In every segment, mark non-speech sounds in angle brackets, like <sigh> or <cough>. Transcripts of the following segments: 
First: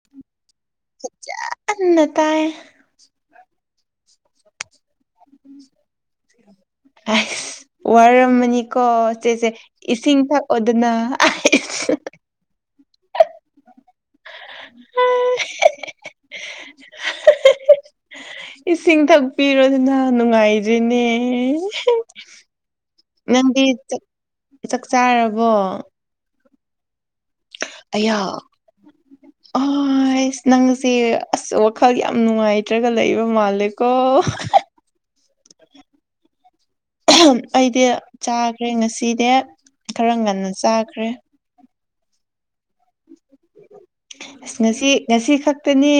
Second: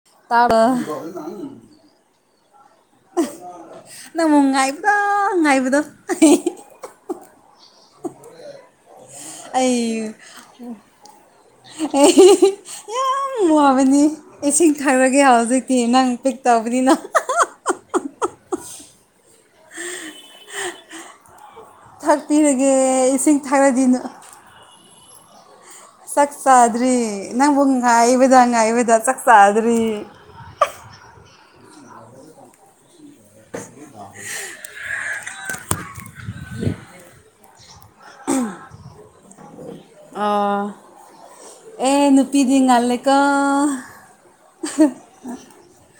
<unintelligible> ꯑꯟꯅ ꯇꯥꯏ <unintelligible> ꯑ ꯉꯥꯏꯕꯗꯣ ꯑꯁ ꯋꯥꯔꯝꯃꯅꯤꯀꯣ ꯆꯦꯁꯦ ꯑꯩ ꯏꯁꯤꯡ ꯊꯛ ꯑꯣ ꯗꯅ ꯌꯥꯝ ꯋꯥꯕꯅꯤ ꯏꯁꯤꯡ ꯊꯛꯔꯒꯦ ꯍꯧꯖꯤꯛꯇꯤ ꯅꯪ ꯄꯤꯛ ꯇꯧꯕꯅꯤꯅ ꯏꯁꯤꯡ ꯊꯛꯄꯤꯔꯣꯗꯅ ꯅꯨꯡꯉꯥꯏꯗ꯭ꯔꯤꯅꯦ ꯊꯛꯄꯤꯔꯒꯦ ꯏꯁꯤꯡ ꯅꯪꯗꯤ ꯊꯛꯔꯗꯤ ꯅꯨ ꯆꯥꯛ ꯆꯥꯛ ꯆꯥꯔꯕꯣ ꯆꯥꯛ ꯆꯥꯗ꯭ꯔꯤ ꯅꯪꯕꯨ ꯑꯌꯥ ꯉꯥꯏꯕꯗ ꯉꯥꯏꯕꯗ ꯆꯥꯛ ꯆꯥꯗ꯭ꯔꯤ ꯑꯁ ꯅꯪꯁꯦ ꯑꯁ ꯋꯥꯈꯜ ꯌꯥꯝ ꯅꯨꯡꯉꯥꯏꯇ꯭ꯔꯒ ꯂꯩꯕ ꯃꯥꯜꯂꯦꯀꯣ ꯑꯩꯗꯤ ꯆꯥꯈ꯭ꯔꯦ ꯉꯁꯤꯗꯤ ꯈꯔ ꯉꯟꯅ ꯑꯥ ꯆꯥꯈ꯭ꯔꯦ ꯑꯦ ꯅꯨꯄꯤꯗꯤ ꯉꯜꯂꯦ ꯑꯁ ꯉꯁꯤ ꯉꯁꯤ ꯈꯛꯇꯅꯦ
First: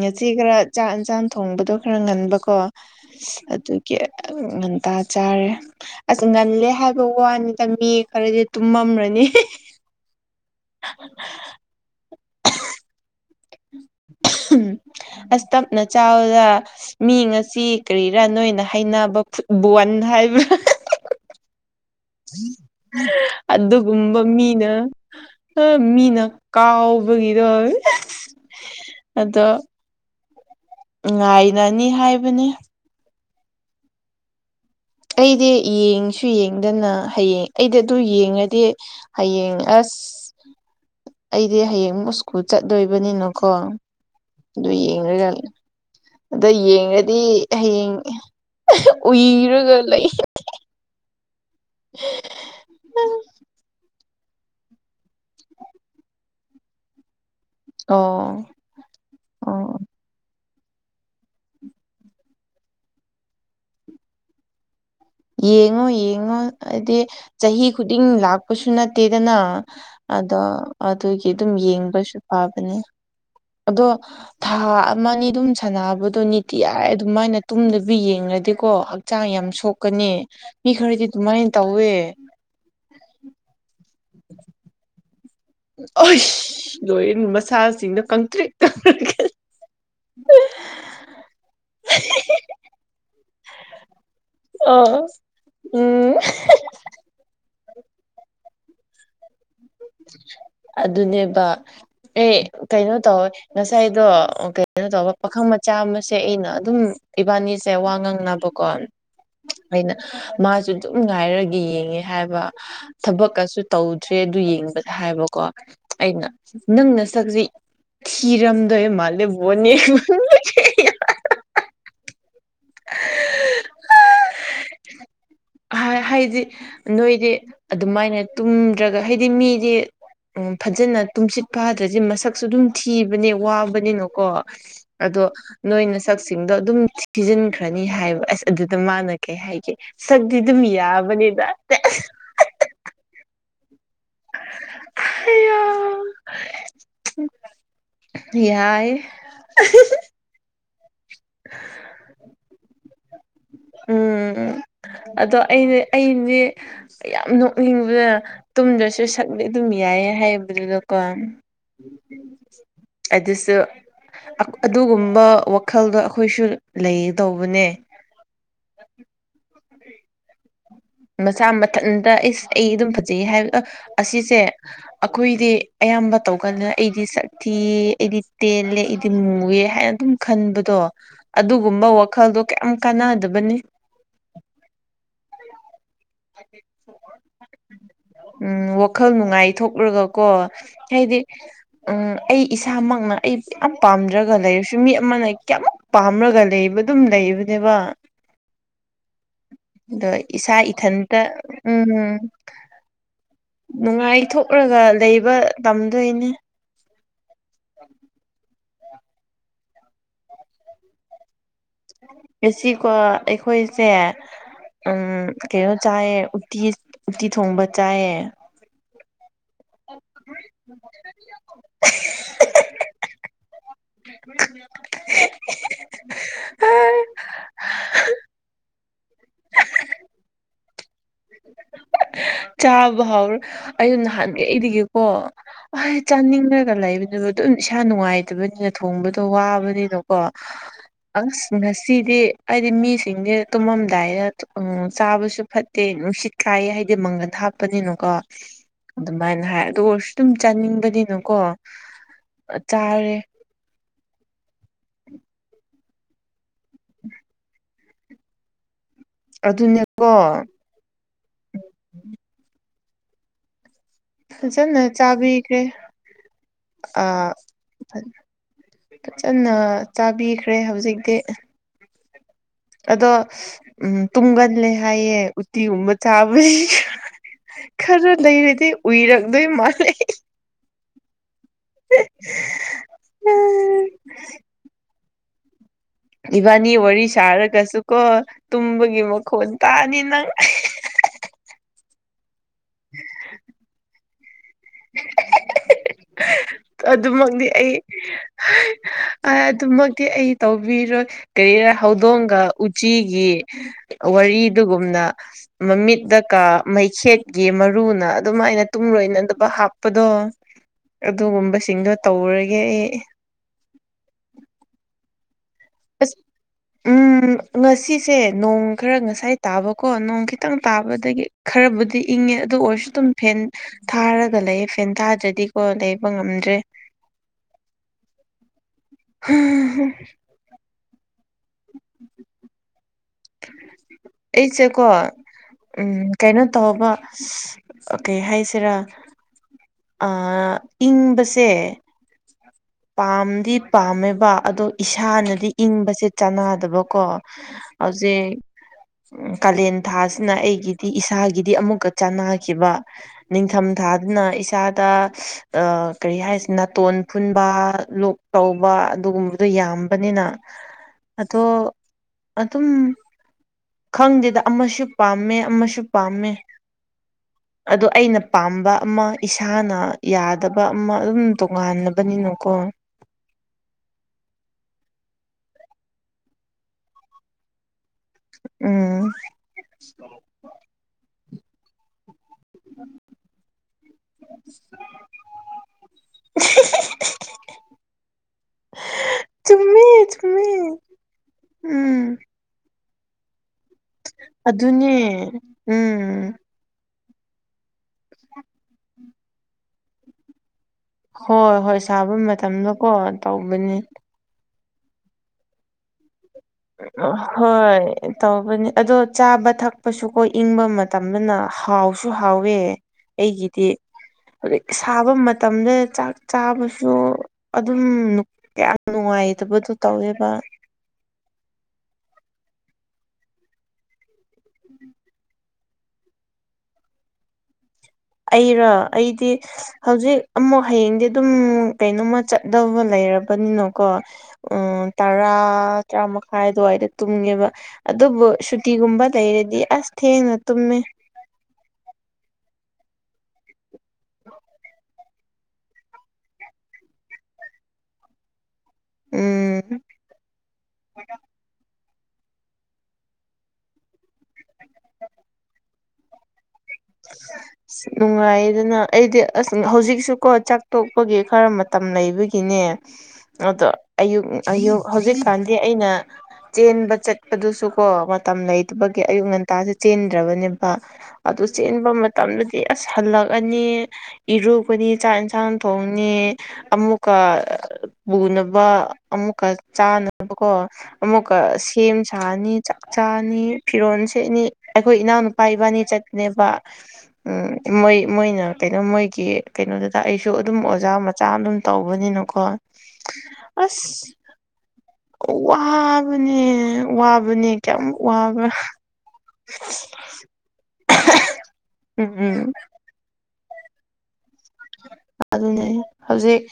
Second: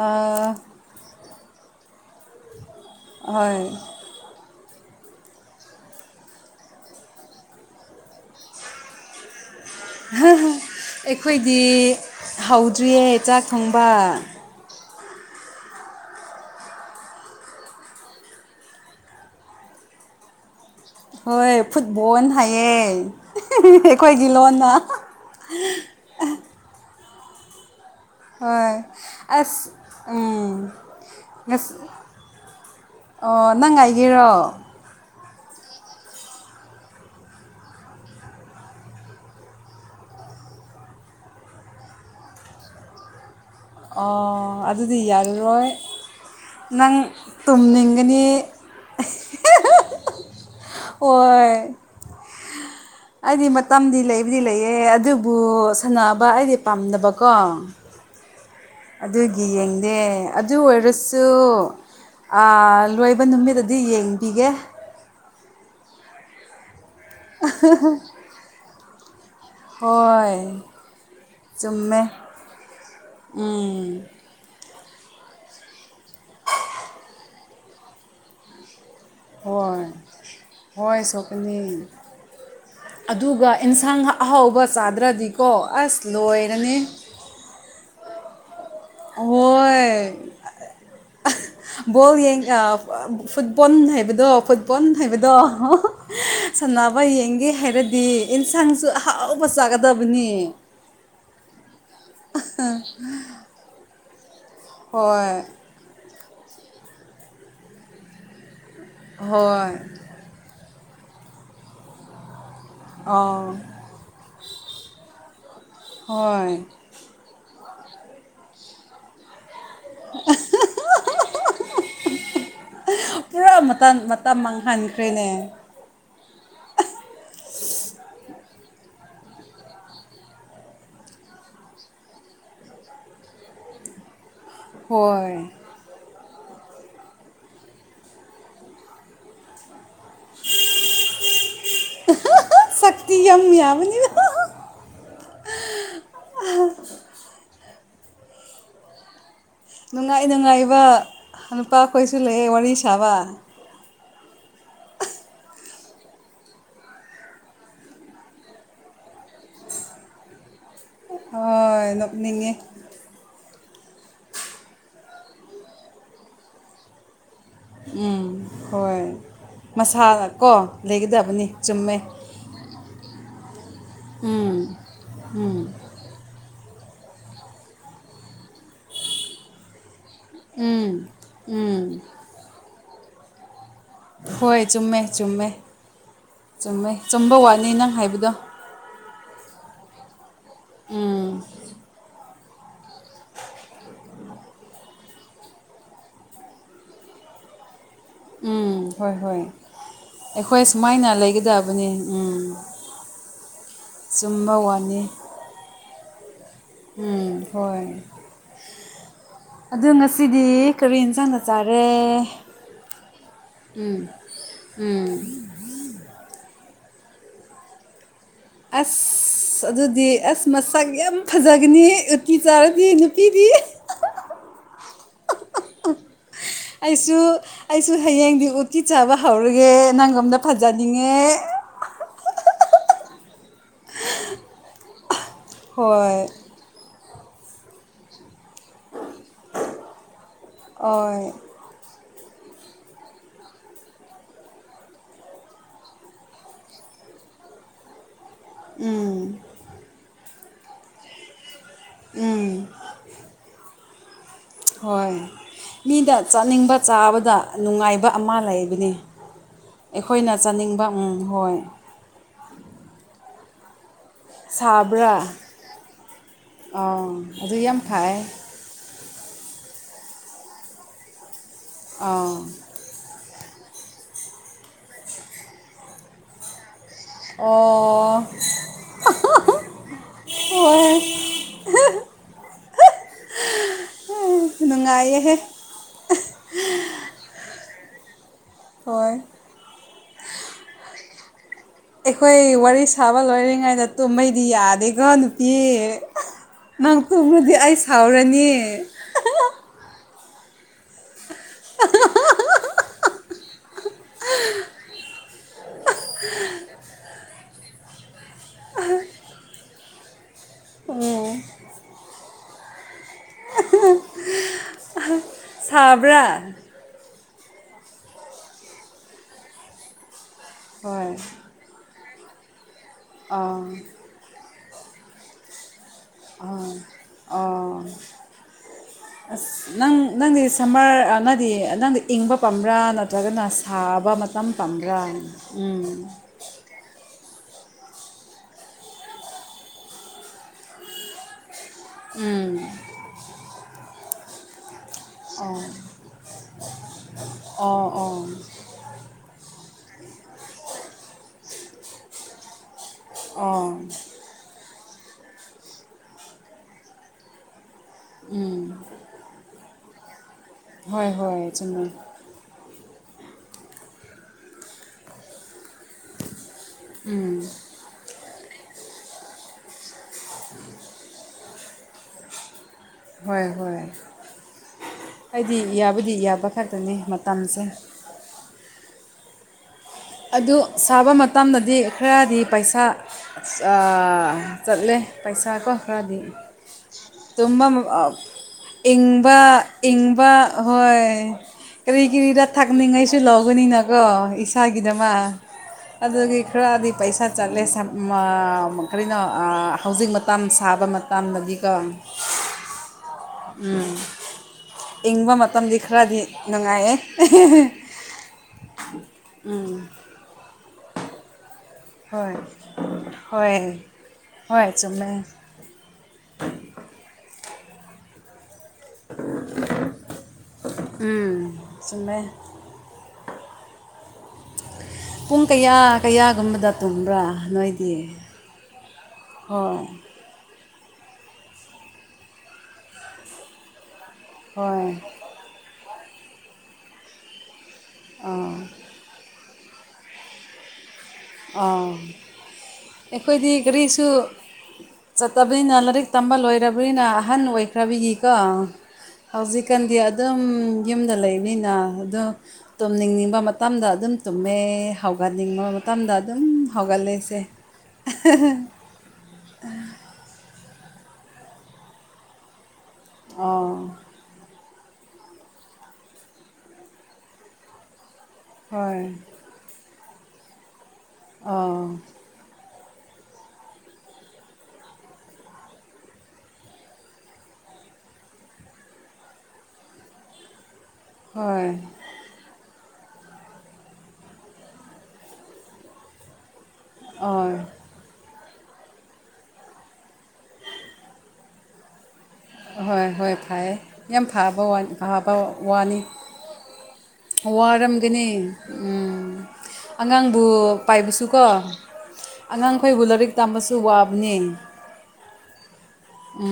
ꯉꯁꯤ ꯑꯥ ꯈꯔ ꯆꯥꯛ ꯏꯟꯁꯥꯡ ꯊꯣꯡꯕꯗꯣ ꯈꯔ ꯉꯟꯕꯀꯣ ꯍꯣꯏ ꯑꯗꯨꯒꯤ ꯉꯟꯇꯥ ꯆꯥꯔꯦ ꯑꯁ ꯉꯜꯂꯦ ꯍꯥꯏꯕ ꯋꯥꯅꯤꯗ ꯃꯤ ꯈꯔꯗꯤ ꯇꯨꯝꯔꯝꯅꯤ ꯍꯥ ꯍꯥ ꯑꯩꯈꯣꯏꯗꯤ ꯍꯧꯗ꯭ꯔꯤꯌꯦ ꯆꯥꯛ ꯊꯣꯡꯕ ꯑꯁ ꯇꯞꯅ ꯆꯥꯎꯗ ꯃꯤ ꯉꯁꯤ ꯀꯔꯤꯔꯥ ꯅꯣꯏꯅ ꯍꯥꯏꯅꯕ ꯐꯨꯠꯕꯣꯟ ꯍꯥꯏꯕ꯭ꯔ ꯍꯣꯏ ꯐꯨꯠꯕꯣꯟ ꯍꯥꯏꯌꯦ <unintelligible> ꯑꯗꯨꯒꯨꯝꯕ ꯑꯩꯈꯣꯏꯒꯤ ꯂꯣꯟꯅ ꯃꯤꯅ ꯃꯤꯅ ꯀꯥꯎꯕꯒꯤꯗꯣ ꯍꯣꯏ ꯑꯁ ꯎꯝ ꯉꯁ ꯉꯥꯏꯔꯅꯤ ꯍꯥꯏꯕꯅꯤ ꯑꯣ ꯅꯪ ꯉꯥꯏꯒꯦꯔꯣ ꯑꯩꯗꯤ ꯌꯦꯡꯁꯨ ꯌꯦꯡꯗꯅ ꯍꯌꯦꯡ ꯑꯩꯗꯤ ꯑꯗꯨ ꯌꯦꯡꯉꯗꯤ ꯍꯌꯦꯡ ꯑꯁ ꯑꯩꯗꯤ ꯍꯌꯦꯡꯃꯨꯛ ꯏꯁꯀꯨꯜ ꯆꯠꯗꯣꯏꯕꯅꯤꯅꯀꯣ ꯑꯣ ꯑꯗꯨꯗꯤ ꯌꯥꯔꯔꯣꯏ ꯑꯗ ꯅꯪ ꯌꯦꯡꯉꯗꯤ ꯍꯌꯦꯡ ꯇꯨꯝꯅꯤꯡꯒꯅꯤ ꯎꯏꯔꯒ ꯂꯩ <unintelligible> ꯍꯣꯏ <unintelligible> ꯑꯩꯗꯤ ꯃꯇꯝꯗꯤ ꯂꯩꯕꯗꯤ ꯂꯩꯋꯦ ꯑꯗꯨꯕꯨ ꯁꯥꯟꯅꯕ ꯑꯩꯗꯤ ꯄꯥꯝꯗꯕ ꯀꯣ ꯑꯣ ꯑꯗꯨꯒꯤ ꯑꯣ ꯌꯦꯡꯗꯦ ꯑꯗꯨ ꯑꯣꯏꯔꯁꯨ ꯑꯥ ꯂꯣꯏꯕ ꯅꯨꯃꯤꯠꯗꯗꯤ ꯌꯦꯡꯕꯤꯒꯦ ꯌꯦꯡꯉꯨ ꯌꯦꯡꯉꯨ ꯍꯥꯏꯗꯤ ꯆꯍꯤ ꯈꯨꯗꯤꯡ ꯂꯥꯛꯄꯁꯨ ꯅꯠꯇꯦꯗꯅ ꯑꯗꯣ ꯍꯣꯏ ꯑꯗꯨꯒꯤ ꯑꯗꯨꯝ ꯆꯨꯝꯃꯦ ꯌꯦꯡꯕꯁꯨ ꯐꯕꯅꯦ ꯑꯗꯣ ꯎꯝ ꯊꯥ ꯑꯃ ꯑꯅꯤ ꯗꯨꯝ ꯁꯥꯟꯅꯕꯗꯣ ꯅꯤꯇꯤꯌꯥꯏ ꯑꯗꯨꯃꯥꯏꯅ ꯇꯨꯝꯗꯕꯤ ꯌꯦꯡꯉꯗꯤꯀꯣ ꯍꯛ ꯆꯥꯡ ꯌꯥꯝ ꯍꯣꯏ ꯁꯣꯛꯀꯅꯤ ꯃꯤ ꯍꯣꯏ ꯈꯔꯗꯤ ꯑꯗꯨꯃꯥꯏꯅ ꯁꯣꯛꯀꯅꯤ ꯇꯧꯋꯦ ꯑꯗꯨꯒ ꯑꯦꯟꯁꯥꯡ ꯑꯍꯥꯎꯕ ꯆꯥꯗ꯭ꯔꯗꯤ ꯑꯣꯁ ꯂꯣꯏꯔꯦ ꯃꯁꯥꯁꯤꯡꯗꯣ ꯀꯪꯇ꯭ꯔꯤꯛ ꯀꯪꯔꯒ ꯍꯣꯏ <unintelligible> ꯕꯣꯜ ꯌꯦꯡ ꯑꯥ ꯐꯨꯠꯕꯣꯟ ꯍꯥꯏꯕꯗꯣ ꯑ ꯐꯨꯠꯕꯣꯟ ꯍꯥꯏꯕꯗꯣ ꯎꯝ <unintelligible> ꯁꯥꯟꯅ ꯕ ꯌꯦꯡꯒꯦ ꯍꯥꯏꯔꯗꯤ ꯌꯦꯟꯁꯥꯡꯁꯨ ꯑꯍꯥꯎꯕ ꯆꯥꯒꯗꯕꯅꯤ ꯑꯗꯨꯅꯦꯕ ꯑꯦ ꯀꯩꯅꯣ ꯇꯧꯋꯦ ꯉꯁꯥꯏꯗꯣ ꯀꯩꯅꯣ ꯇꯧꯕ ꯍꯣꯏ ꯄꯥꯈꯪ ꯃꯥ ꯆꯥ ꯑꯃꯁꯦ ꯑꯩꯅ ꯑꯗꯨꯝ ꯏꯕꯥꯅꯤꯁꯦ ꯋꯥ ꯉꯥꯡꯅꯕꯀꯣ ꯍꯣꯏ ꯑꯩꯅ ꯃꯥꯁꯨ ꯑꯗꯨꯝ ꯉꯥꯏꯔꯒ ꯌꯦꯡꯉꯦ ꯍꯥꯏꯕ ꯑꯥꯎ ꯊꯕꯛꯀꯁꯨ ꯇꯧꯗ꯭ꯔꯦ ꯑꯗꯨ ꯌꯦꯡ ꯍꯥꯏꯕꯀꯣ ꯑꯩꯅ ꯍꯣꯏ ꯅꯪ ꯅꯁꯛꯖꯤ ꯊꯤꯔꯝꯗꯣꯏ ꯃꯥꯜꯂꯦ ꯕꯣꯟ <unintelligible> <unintelligible> <unintelligible> ꯄꯨꯔꯥ ꯃꯇꯟ ꯃꯇꯝ ꯃꯥꯡꯍꯟꯈ꯭ꯔꯦꯅꯦ ꯍꯥꯏ ꯍꯥꯏꯗꯤ ꯅꯣꯏꯗꯤ ꯑꯗꯨꯃꯥꯏꯅ ꯇꯨꯝꯗ꯭ꯔꯒ ꯍꯥꯏꯗꯤ ꯃꯤꯗꯤ ꯎꯝ ꯐꯖꯟꯅ ꯇꯨꯝꯁꯤꯠ ꯐꯥꯗ꯭ꯔꯗꯤ ꯃꯁꯛꯁꯨ ꯑꯗꯨꯝ ꯊꯤꯕꯅꯦ ꯋꯥꯕꯅꯤꯅꯀꯣ ꯑꯗꯣ ꯍꯣꯏ ꯅꯣꯏ ꯅꯁꯛꯁꯤꯡꯗꯣ ꯑꯗꯨꯝ ꯊꯤꯖꯤꯟ ꯈ꯭ꯔꯅꯤ ꯍꯥꯏꯕ ꯑꯁ ꯑꯗꯨꯗ ꯃꯥꯅ ꯀꯩ ꯍꯥꯏꯒꯦ ꯁꯛꯗꯤ ꯗꯨꯝ ꯌꯥꯕꯅꯤꯗ <unintelligible> ꯁꯛꯇꯤ ꯌꯥꯝ ꯌꯥꯕꯅꯤ <unintelligible> ꯌꯥꯏ ꯅꯨꯡꯉꯥꯏ ꯅꯨꯡꯉꯥꯏꯕ ꯅꯨꯄꯥꯈꯣꯏꯁꯨ ꯂꯩꯌꯦ ꯋꯥꯔꯤ ꯁꯥꯕ ꯎꯝ ꯎꯝ ꯑꯗꯣ ꯑꯩꯗꯤ ꯑꯩꯗꯤ ꯌꯥꯝ ꯅꯣꯛꯅꯤꯡꯕꯖꯦ ꯇꯨꯝꯗ꯭ꯔꯁꯨ ꯁꯛꯗꯤ ꯑꯗꯨꯝ ꯌꯥꯏ ꯍꯥꯏꯕꯗꯨꯗ ꯀꯣ ꯍꯣꯏ ꯅꯣꯛꯅꯤꯡꯉꯦ ꯑꯗꯨꯁꯨ ꯑꯗꯨꯒꯨꯝꯕ ꯋꯥꯈꯜꯗꯣ ꯑꯩꯈꯣꯏꯁꯨ ꯂꯩꯗꯧꯕꯅꯦ ꯎꯝ ꯍꯣꯏ ꯃꯁꯥꯗꯀꯣ ꯃꯁꯥ ꯃꯊꯟꯇ ꯏꯁ ꯑꯩ ꯑꯗꯨꯝ ꯐꯖꯩꯌꯦ ꯍꯥꯏꯕꯗ ꯑꯥ ꯑꯁꯤꯁꯦ ꯎꯝ ꯑꯈꯣꯏꯗꯤ ꯎꯝ ꯑꯌꯥꯝꯕ ꯇꯧꯒꯜꯂꯦ ꯑꯩꯗꯤ ꯁꯛ ꯊꯤ ꯑꯩꯗꯤ ꯇꯦꯜꯂꯦ ꯑꯩꯗꯤ ꯃꯨꯏꯌꯦ ꯍꯥꯏꯅ ꯑꯗꯨꯝ ꯈꯟꯕꯗꯣ ꯎꯝ ꯑꯗꯨꯒꯨꯝꯕ ꯎꯝ ꯋꯥꯈꯜꯗꯣ ꯀꯩꯝ ꯀꯥꯟꯅꯗꯕꯅꯤ ꯍꯣꯏ ꯆꯨꯝꯃꯦ ꯆꯨꯝꯃꯦ ꯆꯨꯝꯃꯦ ꯆꯨꯝꯕ ꯋꯥꯅꯤ ꯅꯪ ꯍꯥꯏꯕꯗꯣ ꯎꯝ ꯋꯥꯈꯜ ꯅꯨꯡꯉꯥꯏ ꯊꯣꯛꯂꯒꯀꯣ ꯍꯥꯏꯗꯤ ꯎꯝ ꯎꯝ ꯑꯩ ꯏꯁꯥꯃꯛꯅ ꯑꯩ ꯌꯥꯝ ꯄꯥꯝꯗ꯭ꯔꯒ ꯂꯩꯔꯁꯨ ꯃꯤ ꯑꯃꯅ ꯀꯌꯥꯃꯨꯛ ꯄꯥꯝꯔꯒ ꯂꯩꯕ ꯑꯗꯨꯝ ꯂꯩꯕ ꯅꯦꯕ ꯎꯝ ꯍꯣꯏ ꯍꯣꯏ ꯑꯗꯣ ꯏꯁꯥ ꯑꯩꯈꯣꯏ ꯏꯊꯟ ꯁꯨꯃꯥꯏꯅ ꯇ ꯂꯩꯒꯗꯕꯅꯤ ꯎꯝ ꯆꯨꯝꯕ ꯅꯨꯡꯉꯥꯏꯊꯣꯛꯂꯒ ꯋꯥꯅꯤ ꯂꯩꯕ ꯇꯝꯗꯣꯏꯅꯦ ꯎꯝ ꯍꯣꯏ ꯑꯗꯨ ꯉꯁꯤꯗꯤ ꯀꯔꯤ ꯏꯟꯁꯥꯡꯅ ꯆꯥꯔꯦ ꯉꯁꯤꯀꯣ ꯑꯩꯈꯣꯏꯁꯦ ꯎꯝ ꯀꯩꯅꯣ ꯆꯥꯏ ꯎꯇꯤ ꯎꯇꯤ ꯊꯣꯡꯕ ꯆꯥꯏꯌꯦ ꯑꯁ ꯑꯁ ꯑꯗꯨꯗꯤ ꯑꯁ ꯃꯁꯥꯛ ꯌꯥꯝ ꯐꯖꯒꯅꯤ ꯎꯇꯤ ꯆꯥꯔꯗꯤ ꯅꯨꯄꯤꯗꯤ <inaudible> ꯑꯩꯁꯨ ꯑꯩꯁꯨ ꯍꯌꯦꯡꯗꯤ ꯎꯇꯤ ꯆꯥꯕ ꯍꯧꯔꯒꯦ ꯅꯪꯒꯨꯝꯅ ꯐꯖꯅꯤꯡꯉꯦ ꯆꯥꯕ ꯍꯧꯔꯣ ꯑꯩꯗꯣ ꯅꯍꯥꯟꯒꯩꯗꯒꯤꯀꯣ ꯑꯩ ꯍꯣꯏ ꯆꯥꯅꯤꯡꯂꯒ ꯂꯩꯕꯅꯦꯕꯨ ꯑꯗꯨꯝ ꯏꯁꯥ ꯅꯨꯡꯉꯥꯏꯇꯕꯅꯤꯅ ꯊꯣꯡꯕꯗꯣ ꯋꯥꯕꯅꯤꯅ ꯑꯣ ꯍꯣꯏ ꯑꯁ ꯉꯁꯤꯗꯤ ꯑꯩꯗꯤ ꯃꯤꯁꯤꯡꯁꯦ ꯇꯨꯝꯃꯝꯗꯥꯏꯗ ꯆꯥꯕꯁꯦ ꯐꯠꯇꯦ ꯅꯨꯡꯁꯤꯠ ꯀꯥꯏꯌꯦ ꯍꯥꯏꯗꯤ ꯃꯪꯒꯜ ꯍꯥꯞꯄꯅꯤꯅꯀꯣ ꯑꯗꯨꯃꯥꯏꯅ ꯍꯥꯏ ꯑꯗꯨ ꯑꯣꯏꯔꯁꯨ ꯑꯗꯨꯝ ꯆꯥꯅꯤꯡꯕꯅꯤꯅꯀꯣ ꯎꯝ ꯆꯥꯔꯦ ꯍꯣꯏ ꯃꯤꯗ ꯆꯠꯅꯤꯡꯕ ꯆꯥꯕꯗ ꯅꯨꯡꯉꯥꯏꯕ ꯑꯃ ꯂꯩꯕꯅꯦ ꯑꯗꯨꯅꯦꯀꯣ ꯑꯩꯈꯣꯏꯅ ꯆꯥꯅꯤꯡꯕ ꯍꯣꯏ ꯐꯖꯅ ꯁꯥꯕ꯭ꯔꯥ ꯆꯥꯕꯤꯈ꯭ꯔꯦ ꯑꯥ ꯑꯗꯨ ꯌꯥꯝ ꯐꯩ ꯐꯖꯅ ꯆꯥꯕꯤꯈ꯭ꯔꯦ ꯍꯧꯖꯤꯛꯇꯤ ꯑꯥ ꯑꯗꯣ ꯎꯝ ꯇꯨꯝꯒꯜꯂꯦ ꯍꯥꯏꯌꯦ ꯎꯇꯤꯒꯨꯝꯕ ꯆꯥꯕꯁꯤꯁꯨ ꯈꯔ ꯑꯣ ꯂꯩꯔꯦꯗꯤ ꯎꯨꯏꯔꯛꯗꯣꯏ ꯃꯥꯥꯟꯂꯦ ꯍꯣꯢ ꯅꯨꯡꯉꯥꯏꯍꯦ ꯏꯕꯥꯅꯤ ꯋꯥꯔꯤ ꯁꯥꯔꯒꯁꯨꯀꯣ ꯇꯨꯝꯕꯒꯤ ꯍꯣꯏ ꯃꯈꯣꯟ ꯇꯥꯅꯤ ꯅꯪ ꯑꯩꯈꯣꯏ ꯋꯥꯔꯤ ꯁꯥꯕ ꯂꯣꯏꯔꯤꯉꯩꯗ ꯇꯨꯝꯃꯩꯗꯤ ꯌꯥꯗꯦꯀꯣ ꯅꯨꯄꯤ ꯅꯪ ꯇꯨꯝꯕꯗꯤ ꯑꯩ ꯁꯥꯎꯔꯅꯤ ꯑꯗꯨꯃꯛꯇꯤ ꯑꯩ ꯇꯧꯕꯤꯔꯣꯏ ꯀꯔꯤꯔ ꯍꯧꯗꯣꯡꯒ ꯎꯆꯤꯒꯤ ꯋꯥꯔꯤꯗꯨꯒꯨꯝꯅ ꯃꯃꯤꯠꯇ ꯀꯥ ꯃꯩꯈꯦꯠꯀꯤ ꯃꯔꯨꯅ ꯑꯗꯨꯃꯥꯏꯅ ꯇꯨꯡ ꯂꯣꯏꯅꯗꯕ ꯍꯥꯞꯄꯗꯣ ꯑꯗꯨꯒꯨꯝꯕꯁꯤꯡꯗꯣ ꯇꯧꯔꯒꯦ ꯑꯩ ꯑꯁ ꯁꯕ꯭ꯔꯥ ꯎꯝ ꯉꯁꯤꯁꯦ ꯅꯣꯡ ꯈꯔ ꯉꯁꯥꯏ ꯇꯥꯕꯀꯣ ꯅꯣꯡ ꯈꯤ ꯈꯤꯇꯪ ꯍꯣꯏ ꯇꯥꯕꯗꯒꯤ ꯈꯔꯕꯨꯗꯤ ꯏꯪꯉꯦ ꯑꯗꯨ ꯑꯣꯏꯔꯁꯨ ꯑꯗꯨꯝ ꯐꯦꯟ ꯑꯥ ꯊꯥꯔꯒ ꯂꯩꯌꯦ ꯐꯦꯟ ꯊꯥ ꯑꯗꯨꯗꯤ <inaudible> ꯑꯣ ꯑꯣ ꯑꯁ ꯅꯪ ꯅꯪꯗꯤ ꯁꯝꯃꯔ ꯅꯪꯗꯤ ꯅꯪꯗꯤ ꯏꯪꯕ ꯄꯥꯝꯕ꯭ꯔꯥ ꯅꯠꯇ꯭ꯔꯒꯅ ꯁꯥꯕꯥ ꯃꯇꯝ ꯑꯩꯁꯦꯀꯣ ꯄꯝꯕꯔꯥ ꯑꯝ ꯎꯝ ꯀꯩꯅꯣ ꯇꯧꯕ ꯑꯁ ꯀꯩ ꯍꯥꯏꯁꯤꯔꯥ ꯏꯪꯕꯁꯦ ꯎꯝ ꯄꯥꯝꯗꯤ ꯄꯥꯝꯃꯦꯕ ꯑꯗꯣ ꯏꯁꯥꯅꯗꯤ ꯑꯣ ꯏꯪꯕꯁꯦ ꯆꯥꯟꯅꯗꯕꯀꯣ ꯑꯣ ꯑꯣ ꯍꯧꯖꯤꯛ ꯎ ꯀꯥꯂꯦꯟ ꯊꯥꯁꯤꯅ ꯑꯩꯒꯤꯗꯤ ꯏꯁꯥꯒꯤꯗꯤ ꯑꯃꯨꯛꯀ ꯆꯅꯈꯤꯕ ꯑꯣ ꯅꯤꯡꯊꯝꯊꯥꯗꯅ ꯏꯁꯥꯗ ꯑ ꯀꯔꯤ ꯍꯥꯏꯁꯤꯅ ꯅꯥꯇꯣꯟ ꯐꯨꯟꯕ ꯂꯣꯛ ꯇꯧꯕ ꯎꯝ ꯑꯗꯨꯒꯨꯝꯕꯗꯣ ꯌꯥꯝꯕꯅꯤꯅ ꯍꯣꯏ ꯑꯗꯣ ꯍꯣꯏ ꯆꯨꯝꯃꯦ ꯑꯗꯨꯝ ꯈꯪꯗꯦꯗ ꯑꯃꯁꯨ ꯄꯥꯝꯃꯦ ꯑꯃꯁꯨ ꯄꯥꯝꯃꯦ ꯎꯝ ꯑꯗꯣ ꯑꯩꯅ ꯄꯥꯝꯕ ꯑꯃ ꯏꯁꯥꯅ ꯌꯥꯗꯕ ꯑꯃ ꯑꯗꯨꯝ ꯇꯣꯉꯥꯟꯅ ꯑꯗꯨꯅꯀꯣ ꯍꯣꯏ ꯍꯣꯏ ꯑꯩꯗꯤ ꯌꯥꯕꯨꯗꯤ ꯌꯥꯕ ꯈꯛꯇꯅꯤ ꯃꯇꯝꯁꯦ ꯎꯝ ꯑꯗꯨ ꯁꯥꯕ ꯃꯇꯝꯗꯗꯤ ꯈꯔꯗꯤ ꯄꯩꯁꯥ ꯑ ꯆꯠꯂꯦ ꯄꯩꯁꯥꯀꯣ ꯈꯔꯗꯤ ꯇꯨꯝꯃ <unintelligible> ꯏꯪꯕꯥ ꯆꯨꯝꯃꯦ ꯏꯪꯕꯥ ꯆꯨꯝꯃꯦ ꯍꯣꯏ ꯀꯔꯤ ꯎꯝ ꯀꯔꯤ ꯊꯛ ꯊꯛꯅꯤꯡꯉꯩꯁꯨ ꯂꯧꯕꯅꯤꯅꯀꯣ ꯑꯗꯨꯅꯦ ꯏꯁꯥꯒꯤꯗꯃꯛ ꯎꯝ ꯑꯗꯨꯒꯤ ꯈꯔꯗꯤ ꯄꯩꯁꯥ ꯆꯠꯂꯦ ꯁꯝ ꯑ ꯀꯔꯤꯅꯣ ꯍꯧꯖꯤꯛ ꯃꯇꯝ ꯁꯥꯕ ꯃ ꯍꯣꯏ ꯍꯣꯏ ꯁꯥꯕ ꯃꯇꯝꯗꯣꯀꯣ ꯎꯝ ꯏꯪꯕ ꯃꯇꯝꯗꯤ ꯈꯔꯗꯤ ꯅꯨꯡꯉꯥꯏꯌꯦ ꯍꯣꯏ ꯇꯧꯕꯅꯤ ꯑꯗꯣ ꯆꯥꯕ ꯊꯛꯄꯁꯨ ꯍꯣꯏ ꯏꯪꯕ ꯃꯇꯝꯗꯅ ꯍꯥꯎ ꯁꯨ ꯍꯣꯏ ꯍꯥꯎꯋꯦ ꯍꯣꯏ ꯑꯩꯒꯤꯗꯤ ꯍꯧꯖꯤꯛ ꯍꯣꯏ ꯁꯥꯕ ꯆꯨꯝꯃꯦ ꯃ ꯇꯝꯗꯦꯅ ꯆꯥꯛ ꯆꯥꯕꯁꯨ ꯑꯗꯨꯝ ꯅꯨꯞ ꯀꯌꯥ ꯅꯨꯡꯉꯥꯏꯇꯕꯗꯨ ꯇꯧꯋꯦꯕ ꯎꯝ ꯆꯨꯝꯃꯦ ꯄꯨꯡ ꯀꯌꯥ ꯀꯌꯥꯒꯨꯝꯕꯗ ꯇꯨꯝꯕ꯭ꯔꯥ ꯅꯣꯏꯗꯤ ꯑꯩꯔꯥ ꯑꯩꯗꯤ ꯍꯣꯏ ꯍꯧꯖꯤꯛ ꯑꯃꯨꯛ ꯍꯌꯦꯡꯗꯤ ꯑꯗꯨꯝ ꯀꯩꯅꯣꯃ ꯆꯠꯗꯧꯕ ꯂꯩꯔꯕꯅꯤꯅꯀꯣ ꯎꯝ ꯍꯣꯏ ꯇꯔꯥ ꯇꯔꯥ ꯃꯈꯥꯏ ꯑꯗꯨꯋꯥꯏꯗ ꯇꯨꯝꯉꯦꯕ ꯑꯗꯨꯕꯨ ꯑꯥ ꯁꯨꯇꯤꯒꯨꯝꯕ ꯂꯩꯔꯗꯤ ꯑꯁ ꯊꯦꯡꯅ ꯇꯨꯝꯃꯦ ꯑꯥ ꯑꯩꯈꯣꯏꯗꯤ ꯀꯔꯤꯁꯨ ꯆꯠꯇꯕꯅꯤꯅ ꯂꯥꯏꯔꯤꯛ ꯇꯝꯕ ꯂꯣꯏꯔꯕꯅꯤꯅ ꯑꯍꯟ ꯑꯣꯏꯈ꯭ꯔꯕꯤꯒꯤꯀꯣ ꯎꯝ ꯍꯧꯖꯤꯛꯀꯥꯟꯗꯤ ꯑꯗꯨꯝ ꯌꯨꯝꯗ ꯂꯩꯅꯤꯅ ꯑꯗꯣ ꯇꯨꯝꯅꯤꯡꯅꯤꯡꯕ ꯃꯇꯝꯗ ꯑꯗꯨꯝ ꯇꯨꯝꯃꯦ ꯍꯧꯒꯠꯅꯤꯡꯕ ꯃꯇꯝꯗ ꯑꯗꯨꯝ ꯍꯧꯒꯠꯂꯦꯁꯦ ꯑ ꯅꯨꯡꯉꯥꯏꯗꯅ ꯑꯩꯗꯤ ꯑꯁ ꯍꯧꯖꯤꯛꯁꯨꯀꯣ ꯆꯥꯛ ꯇꯣꯛꯄꯒꯤ ꯈꯔ ꯃꯇꯝ ꯂꯩꯕꯒꯤꯅꯦ ꯑꯗꯣ ꯑꯣ ꯑꯌꯨꯛ ꯑꯌꯨꯛ ꯍꯧꯖꯤꯛꯀꯥꯟꯗꯤ ꯑꯩꯅ ꯆꯦꯟꯕ ꯆꯠꯄꯗꯨꯁꯨ ꯀꯣ ꯃꯇꯝ ꯍꯣꯏ ꯂꯩꯇꯕꯒꯤ ꯑꯌꯨꯛ ꯉꯟꯇꯥꯁꯦ ꯆꯦꯟꯗ꯭ꯔꯕꯅꯦꯕ ꯑꯗꯨ ꯑꯣ ꯆꯦꯟꯕ ꯃꯇꯝꯗꯨ ꯁꯤ ꯑꯁ ꯍꯜꯂꯛꯑꯅꯤ ꯏꯔꯨꯀꯅꯤ ꯆꯥꯛ ꯏꯟꯁꯥꯡ ꯊꯣꯡꯅꯤ ꯑꯃꯨꯛꯀ ꯄꯨꯅꯕ ꯑꯃꯨꯛꯀ ꯆꯥꯅꯕꯀꯣ ꯑꯃꯨꯀ ꯍꯣꯏ ꯁꯦꯝ ꯁꯥꯅꯤ ꯆꯥꯛꯆꯥꯅꯤ ꯐꯤꯔꯣꯟꯜꯁꯦꯠꯅꯤ ꯑꯩꯈꯣꯏ ꯏꯅꯥꯎꯅꯨꯄꯥ ꯏꯕꯥꯅꯤ ꯆꯠ ꯄꯅꯦꯕ ꯎꯝ ꯑꯣ ꯃꯣꯏ ꯃꯣꯏꯅ ꯀꯩꯅꯣ ꯃꯣꯏ ꯀ ꯀꯩꯅꯣꯗꯨꯗ ꯑꯩꯁꯨ ꯑꯗꯨꯝ ꯑꯣꯖꯥ ꯃꯆꯥ ꯑꯃ ꯑꯗꯨꯝ ꯇꯧꯕꯅꯤꯅꯀꯣ ꯍꯍꯣꯏ ꯍꯣꯏ ꯐꯌꯦ ꯑꯁ ꯌꯥꯝ ꯐꯕꯅꯤ ꯐꯕ ꯋꯥꯅꯤ ꯋꯥꯕꯅꯦ ꯋꯥꯕꯅꯦ ꯀꯌꯥꯃꯨꯛ ꯋꯥꯔꯝꯒꯅꯤ ꯋꯥꯕ꯭ꯔꯥ ꯎꯝ ꯑꯉꯥꯡꯕꯨ ꯄꯥꯏꯕꯁꯨꯀꯣ ꯎꯝ ꯎꯝ ꯑꯉꯥꯡꯈꯣꯏꯕꯨ ꯂꯥꯏꯔꯤꯛ ꯇꯝꯕꯁꯨ ꯋꯥꯕꯅꯤ ꯑꯗꯨꯅꯦ ꯍꯧꯖꯤꯛ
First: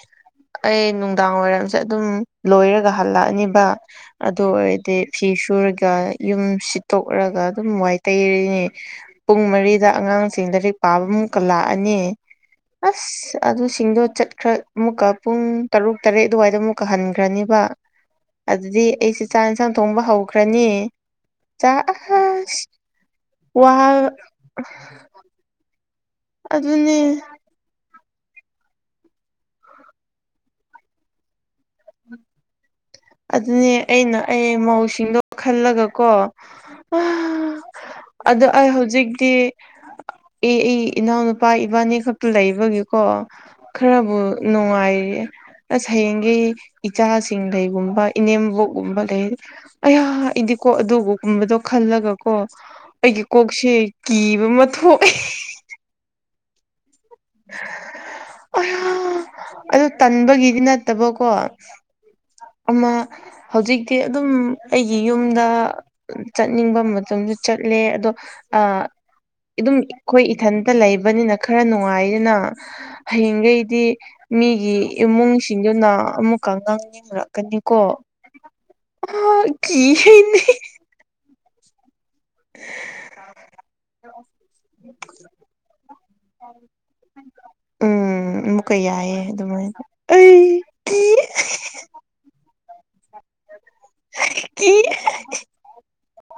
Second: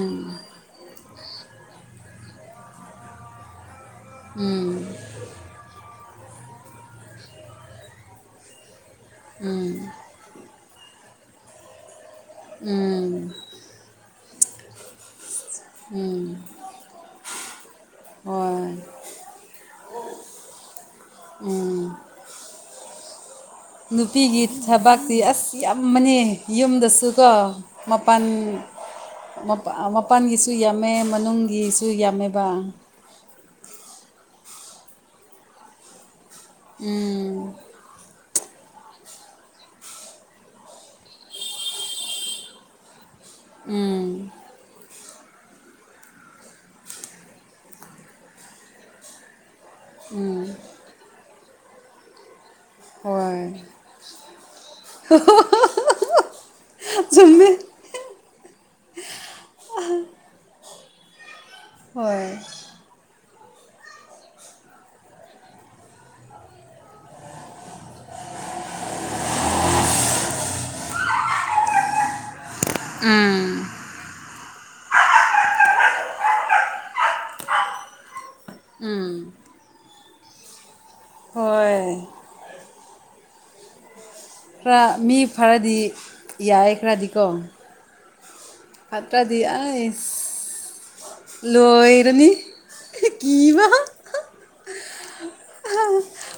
ꯑꯩ ꯅꯨꯡꯗꯥꯡ ꯋꯥꯏꯔꯝ ꯖꯦ ꯑꯗꯨꯝ ꯂꯣꯏꯔꯒ ꯍꯜꯂꯛꯑꯅꯤꯕ ꯑꯗꯨ ꯎꯝ ꯑꯣꯏꯔꯗꯤ ꯐꯤ ꯁꯨꯔꯒ ꯌꯨꯝ ꯁꯤꯠꯇꯣꯛꯔꯒ ꯑꯗꯨꯝ ꯋꯥꯏ ꯇꯩꯔꯅꯤ ꯄꯨꯡ ꯎꯝ ꯃꯔꯤꯗ ꯑꯉꯥꯡꯁꯤꯡ ꯂꯥꯏꯔꯤꯛ ꯄꯥꯕ ꯑꯃꯨꯛꯀ ꯂꯥꯛꯑꯅꯤ ꯎꯝ ꯑꯁ ꯑꯗꯨꯁꯤꯡꯗꯣ ꯆꯠꯈ꯭ꯔ ꯑꯃꯨꯛꯀ ꯄꯨꯡ ꯇꯔꯨꯛ ꯎꯝ ꯇꯔꯦꯠ ꯑꯗꯨꯋꯥꯏꯗ ꯑꯃꯨꯛꯀ ꯍꯟꯈ꯭ꯔꯅꯤꯕ꯫ ꯍꯣꯏ ꯑꯗꯨꯗꯤ ꯑꯩꯁꯦ ꯆꯥꯛ ꯌꯦꯟꯁꯥꯡ ꯊꯣꯡꯕ ꯍꯧꯈ꯭ꯔꯅꯤ ꯆꯥꯛ ꯎꯝ ꯑꯁ ꯋꯥ ꯅꯨꯄꯤꯒꯤ ꯊꯕꯥꯛꯇꯤ ꯑꯁ ꯌꯥꯝꯕꯅꯦ ꯑꯗꯨꯅꯦ ꯌꯨꯝꯗꯁꯨꯀꯣ꯫ ꯃꯄꯥꯟ ꯃꯄꯥꯟꯒꯤꯁꯨ ꯌꯥꯝꯃꯦ ꯃꯅꯨꯡꯒꯤꯁꯨ ꯌꯥꯝꯃꯦꯕ ꯑꯗꯨꯅꯦ ꯑꯩꯅ ꯑꯩ ꯃꯧꯁꯤꯡꯗꯣ ꯈꯜꯂꯒꯀꯣ ꯑ꯫ ꯎꯝ ꯑꯗꯣ ꯑꯩ ꯍꯧꯖꯤꯛꯇꯤ ꯑꯦ ꯑꯩ ꯏꯅꯥꯎꯅꯨꯄꯥ ꯏꯕꯥꯅꯤ ꯈꯛꯇ ꯂꯩꯕꯒꯤ ꯀꯣ ꯈꯔꯕꯨ ꯎꯝ ꯅꯨꯡꯉꯥꯏꯔꯤꯌꯦ ꯑꯁ ꯍꯌꯦꯡꯗꯤ ꯏꯆꯥꯁꯤꯡ ꯂꯩꯕ ꯃ ꯏꯅꯦꯝꯕꯣꯛꯒꯨꯝꯕ ꯂꯩ ꯑꯌꯥ ꯏꯗꯤꯀꯣ ꯑꯗꯨꯒꯒꯨꯝꯕꯗꯣ ꯈꯜꯂꯒꯀꯣ ꯑꯩꯒꯤ ꯍꯣꯏ ꯀꯣꯛꯁꯦ ꯀꯤꯕ ꯑꯃ ꯊꯣꯛꯑꯦ <unintelligible> ꯑꯩꯌꯥ ꯑꯗꯨ ꯇꯟꯕꯒꯤꯗꯤ ꯅꯠꯇꯕꯀꯣ ꯍꯣꯏ꯫ ꯑꯃ ꯍꯧꯖꯤꯛꯇꯤ ꯑꯗꯨꯝ ꯑꯩꯒꯤ ꯌꯨꯝꯗ ꯆꯠꯅꯤꯡꯕ ꯃꯇꯝꯁꯨ ꯆꯠꯂꯦ ꯑꯗꯣ ꯑꯥ ꯑꯗꯨꯝ ꯑꯩꯈꯣꯏ ꯏꯊꯟꯇ ꯂꯩꯕꯅꯤꯅ ꯈꯔ ꯅꯨꯡꯉꯥꯏ ꯌꯦꯅ ꯎꯝ ꯍꯌꯦꯡꯈꯩꯗꯤ ꯃꯤꯒꯤ ꯏꯃꯨꯡꯁꯤꯡꯗꯨꯅ ꯑꯃꯨꯛꯀ ꯉꯥꯡꯅꯤꯡꯂꯛ ꯀꯅꯤꯀꯣ ꯎꯝ꯫ ꯀꯤ ꯍꯦ ꯑꯩꯗꯤ ꯍꯣꯏ꯫ ꯈꯔ ꯃꯤ ꯐꯔꯗꯤ ꯌꯥꯏ ꯈꯔꯗꯤꯀꯣ ꯎꯝ ꯑꯃꯨꯛꯀꯥ ꯌꯥꯏꯌꯦ ꯐꯠꯇ꯭ꯔꯗꯤ ꯑꯗꯨꯃꯥꯏꯅ ꯑꯩꯁ ꯑꯩ ꯂꯣꯏꯔꯅꯤ ꯀꯤꯕ ꯀꯤ ꯀꯤ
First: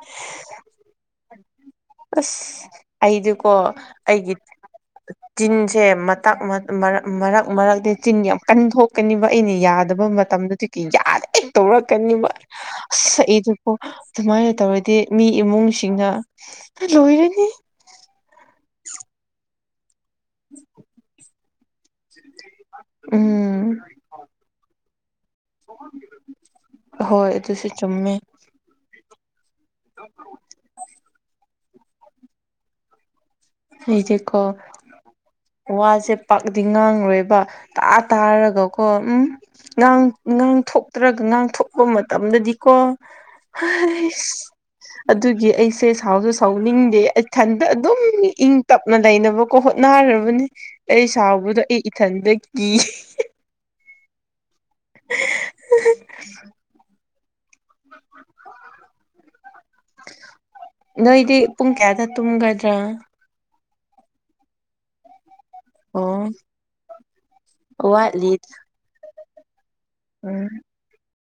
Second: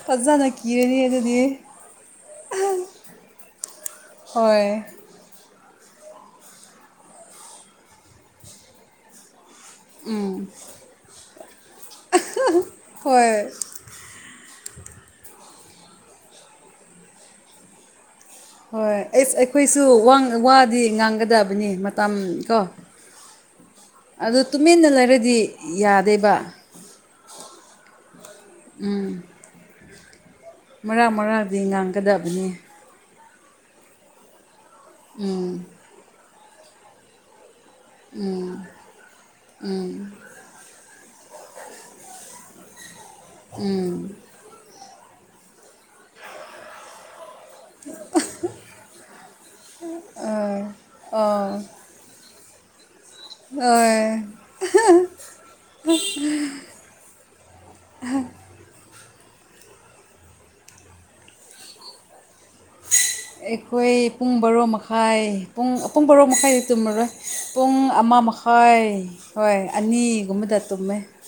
ꯐꯖꯅ ꯀꯤꯔꯅꯤ ꯑꯗꯨꯗꯤ ꯑꯁ ꯑꯩꯗꯤꯀꯣ ꯑꯩꯒꯤ ꯍꯣꯏ ꯆꯤꯟꯁꯦ ꯃꯇꯥꯛ ꯃꯔꯛ ꯃꯔꯛꯇ ꯆꯤꯟ ꯌꯥꯝ ꯀꯟꯊꯣꯛꯀꯅꯤꯕ ꯑꯩꯗꯤ ꯌꯥ ꯌꯥꯗꯕ ꯃꯇꯝꯗꯨꯗꯤ ꯌꯥꯗꯦ ꯇꯧꯔꯛꯀꯅꯤꯕ ꯑꯁ ꯍꯣꯏ ꯑꯩꯗꯤ ꯑꯣ ꯑꯗꯨꯃꯥꯏꯅ ꯇꯧꯔꯗꯤ ꯃꯤ ꯏꯃꯨꯡꯁꯤꯡꯅ ꯂꯣꯏꯔꯅꯤ꯫ ꯍꯣꯏ ꯑꯦꯁ ꯑꯩꯈꯣꯏꯁꯨ ꯋꯥꯡ ꯋꯥꯗꯤ ꯉꯥꯡꯒꯗꯕꯅꯤ ꯃꯇꯝ ꯀꯣ ꯎꯝ꯫ ꯑꯗꯨ ꯇꯨꯃꯤꯟꯅ ꯂꯩꯔꯗꯤ ꯌꯥꯗꯦꯕ ꯍꯣꯏ ꯑꯗꯨꯁꯨ ꯆꯨꯝꯃꯦ ꯎꯝ꯫ <inaudible> ꯃꯔꯥꯛ ꯃꯔꯥꯛꯗꯤ ꯉꯥꯡꯒꯗꯕꯅꯤ ꯑꯩꯗꯤꯀꯣ ꯎꯝ ꯋꯥꯁꯦ ꯄꯥꯛꯗꯤ ꯉꯥꯡꯔꯣꯏꯕ ꯇꯥ ꯎꯝ ꯇꯥꯔꯒꯀꯣ ꯎꯝ ꯎꯝ ꯅꯪ ꯉꯥꯡꯊꯣꯛꯇ꯭ꯔꯒ ꯉꯥꯡꯊꯣꯛꯄ ꯃꯇꯝꯗꯗꯤꯀꯣ ꯎꯝ ꯍꯥꯏꯁ ꯑꯗꯨꯒꯤ ꯑꯩꯁꯦ ꯁꯥꯎꯁꯨ ꯁꯥꯎꯅꯤꯡꯗꯦ ꯏꯊꯟꯗ ꯑꯗꯨꯝ ꯏꯪ ꯇꯞꯅ ꯂꯩꯅꯕꯀꯣ ꯍꯣꯠꯅꯔꯕꯅꯤ ꯑꯩ ꯁꯥꯎꯕꯗꯣ ꯑꯣ ꯑꯩ ꯏꯊꯟꯗ ꯀꯤ ꯑꯣ <unintelligible> <unintelligible> ꯅꯣꯏꯗꯤ ꯄꯨꯡ ꯀꯌꯥꯗ ꯇꯨꯝꯒꯗ꯭ꯔꯥ ꯑꯩꯈꯣꯏ ꯄꯨꯡ ꯕꯥꯔꯣ ꯃꯈꯥꯏ ꯄꯨꯡ ꯄꯨꯡ ꯕꯥꯔꯣ ꯑꯣ ꯃꯈꯥꯏꯗꯤ ꯇꯨꯝꯃꯔꯣꯏ ꯄꯨꯡ ꯑꯃ ꯋꯥꯠꯂꯤ ꯃꯈꯥꯏ ꯍꯣꯏ ꯎꯝ ꯑꯅꯤꯒꯨꯝꯕꯗ ꯇꯨꯝꯃꯦ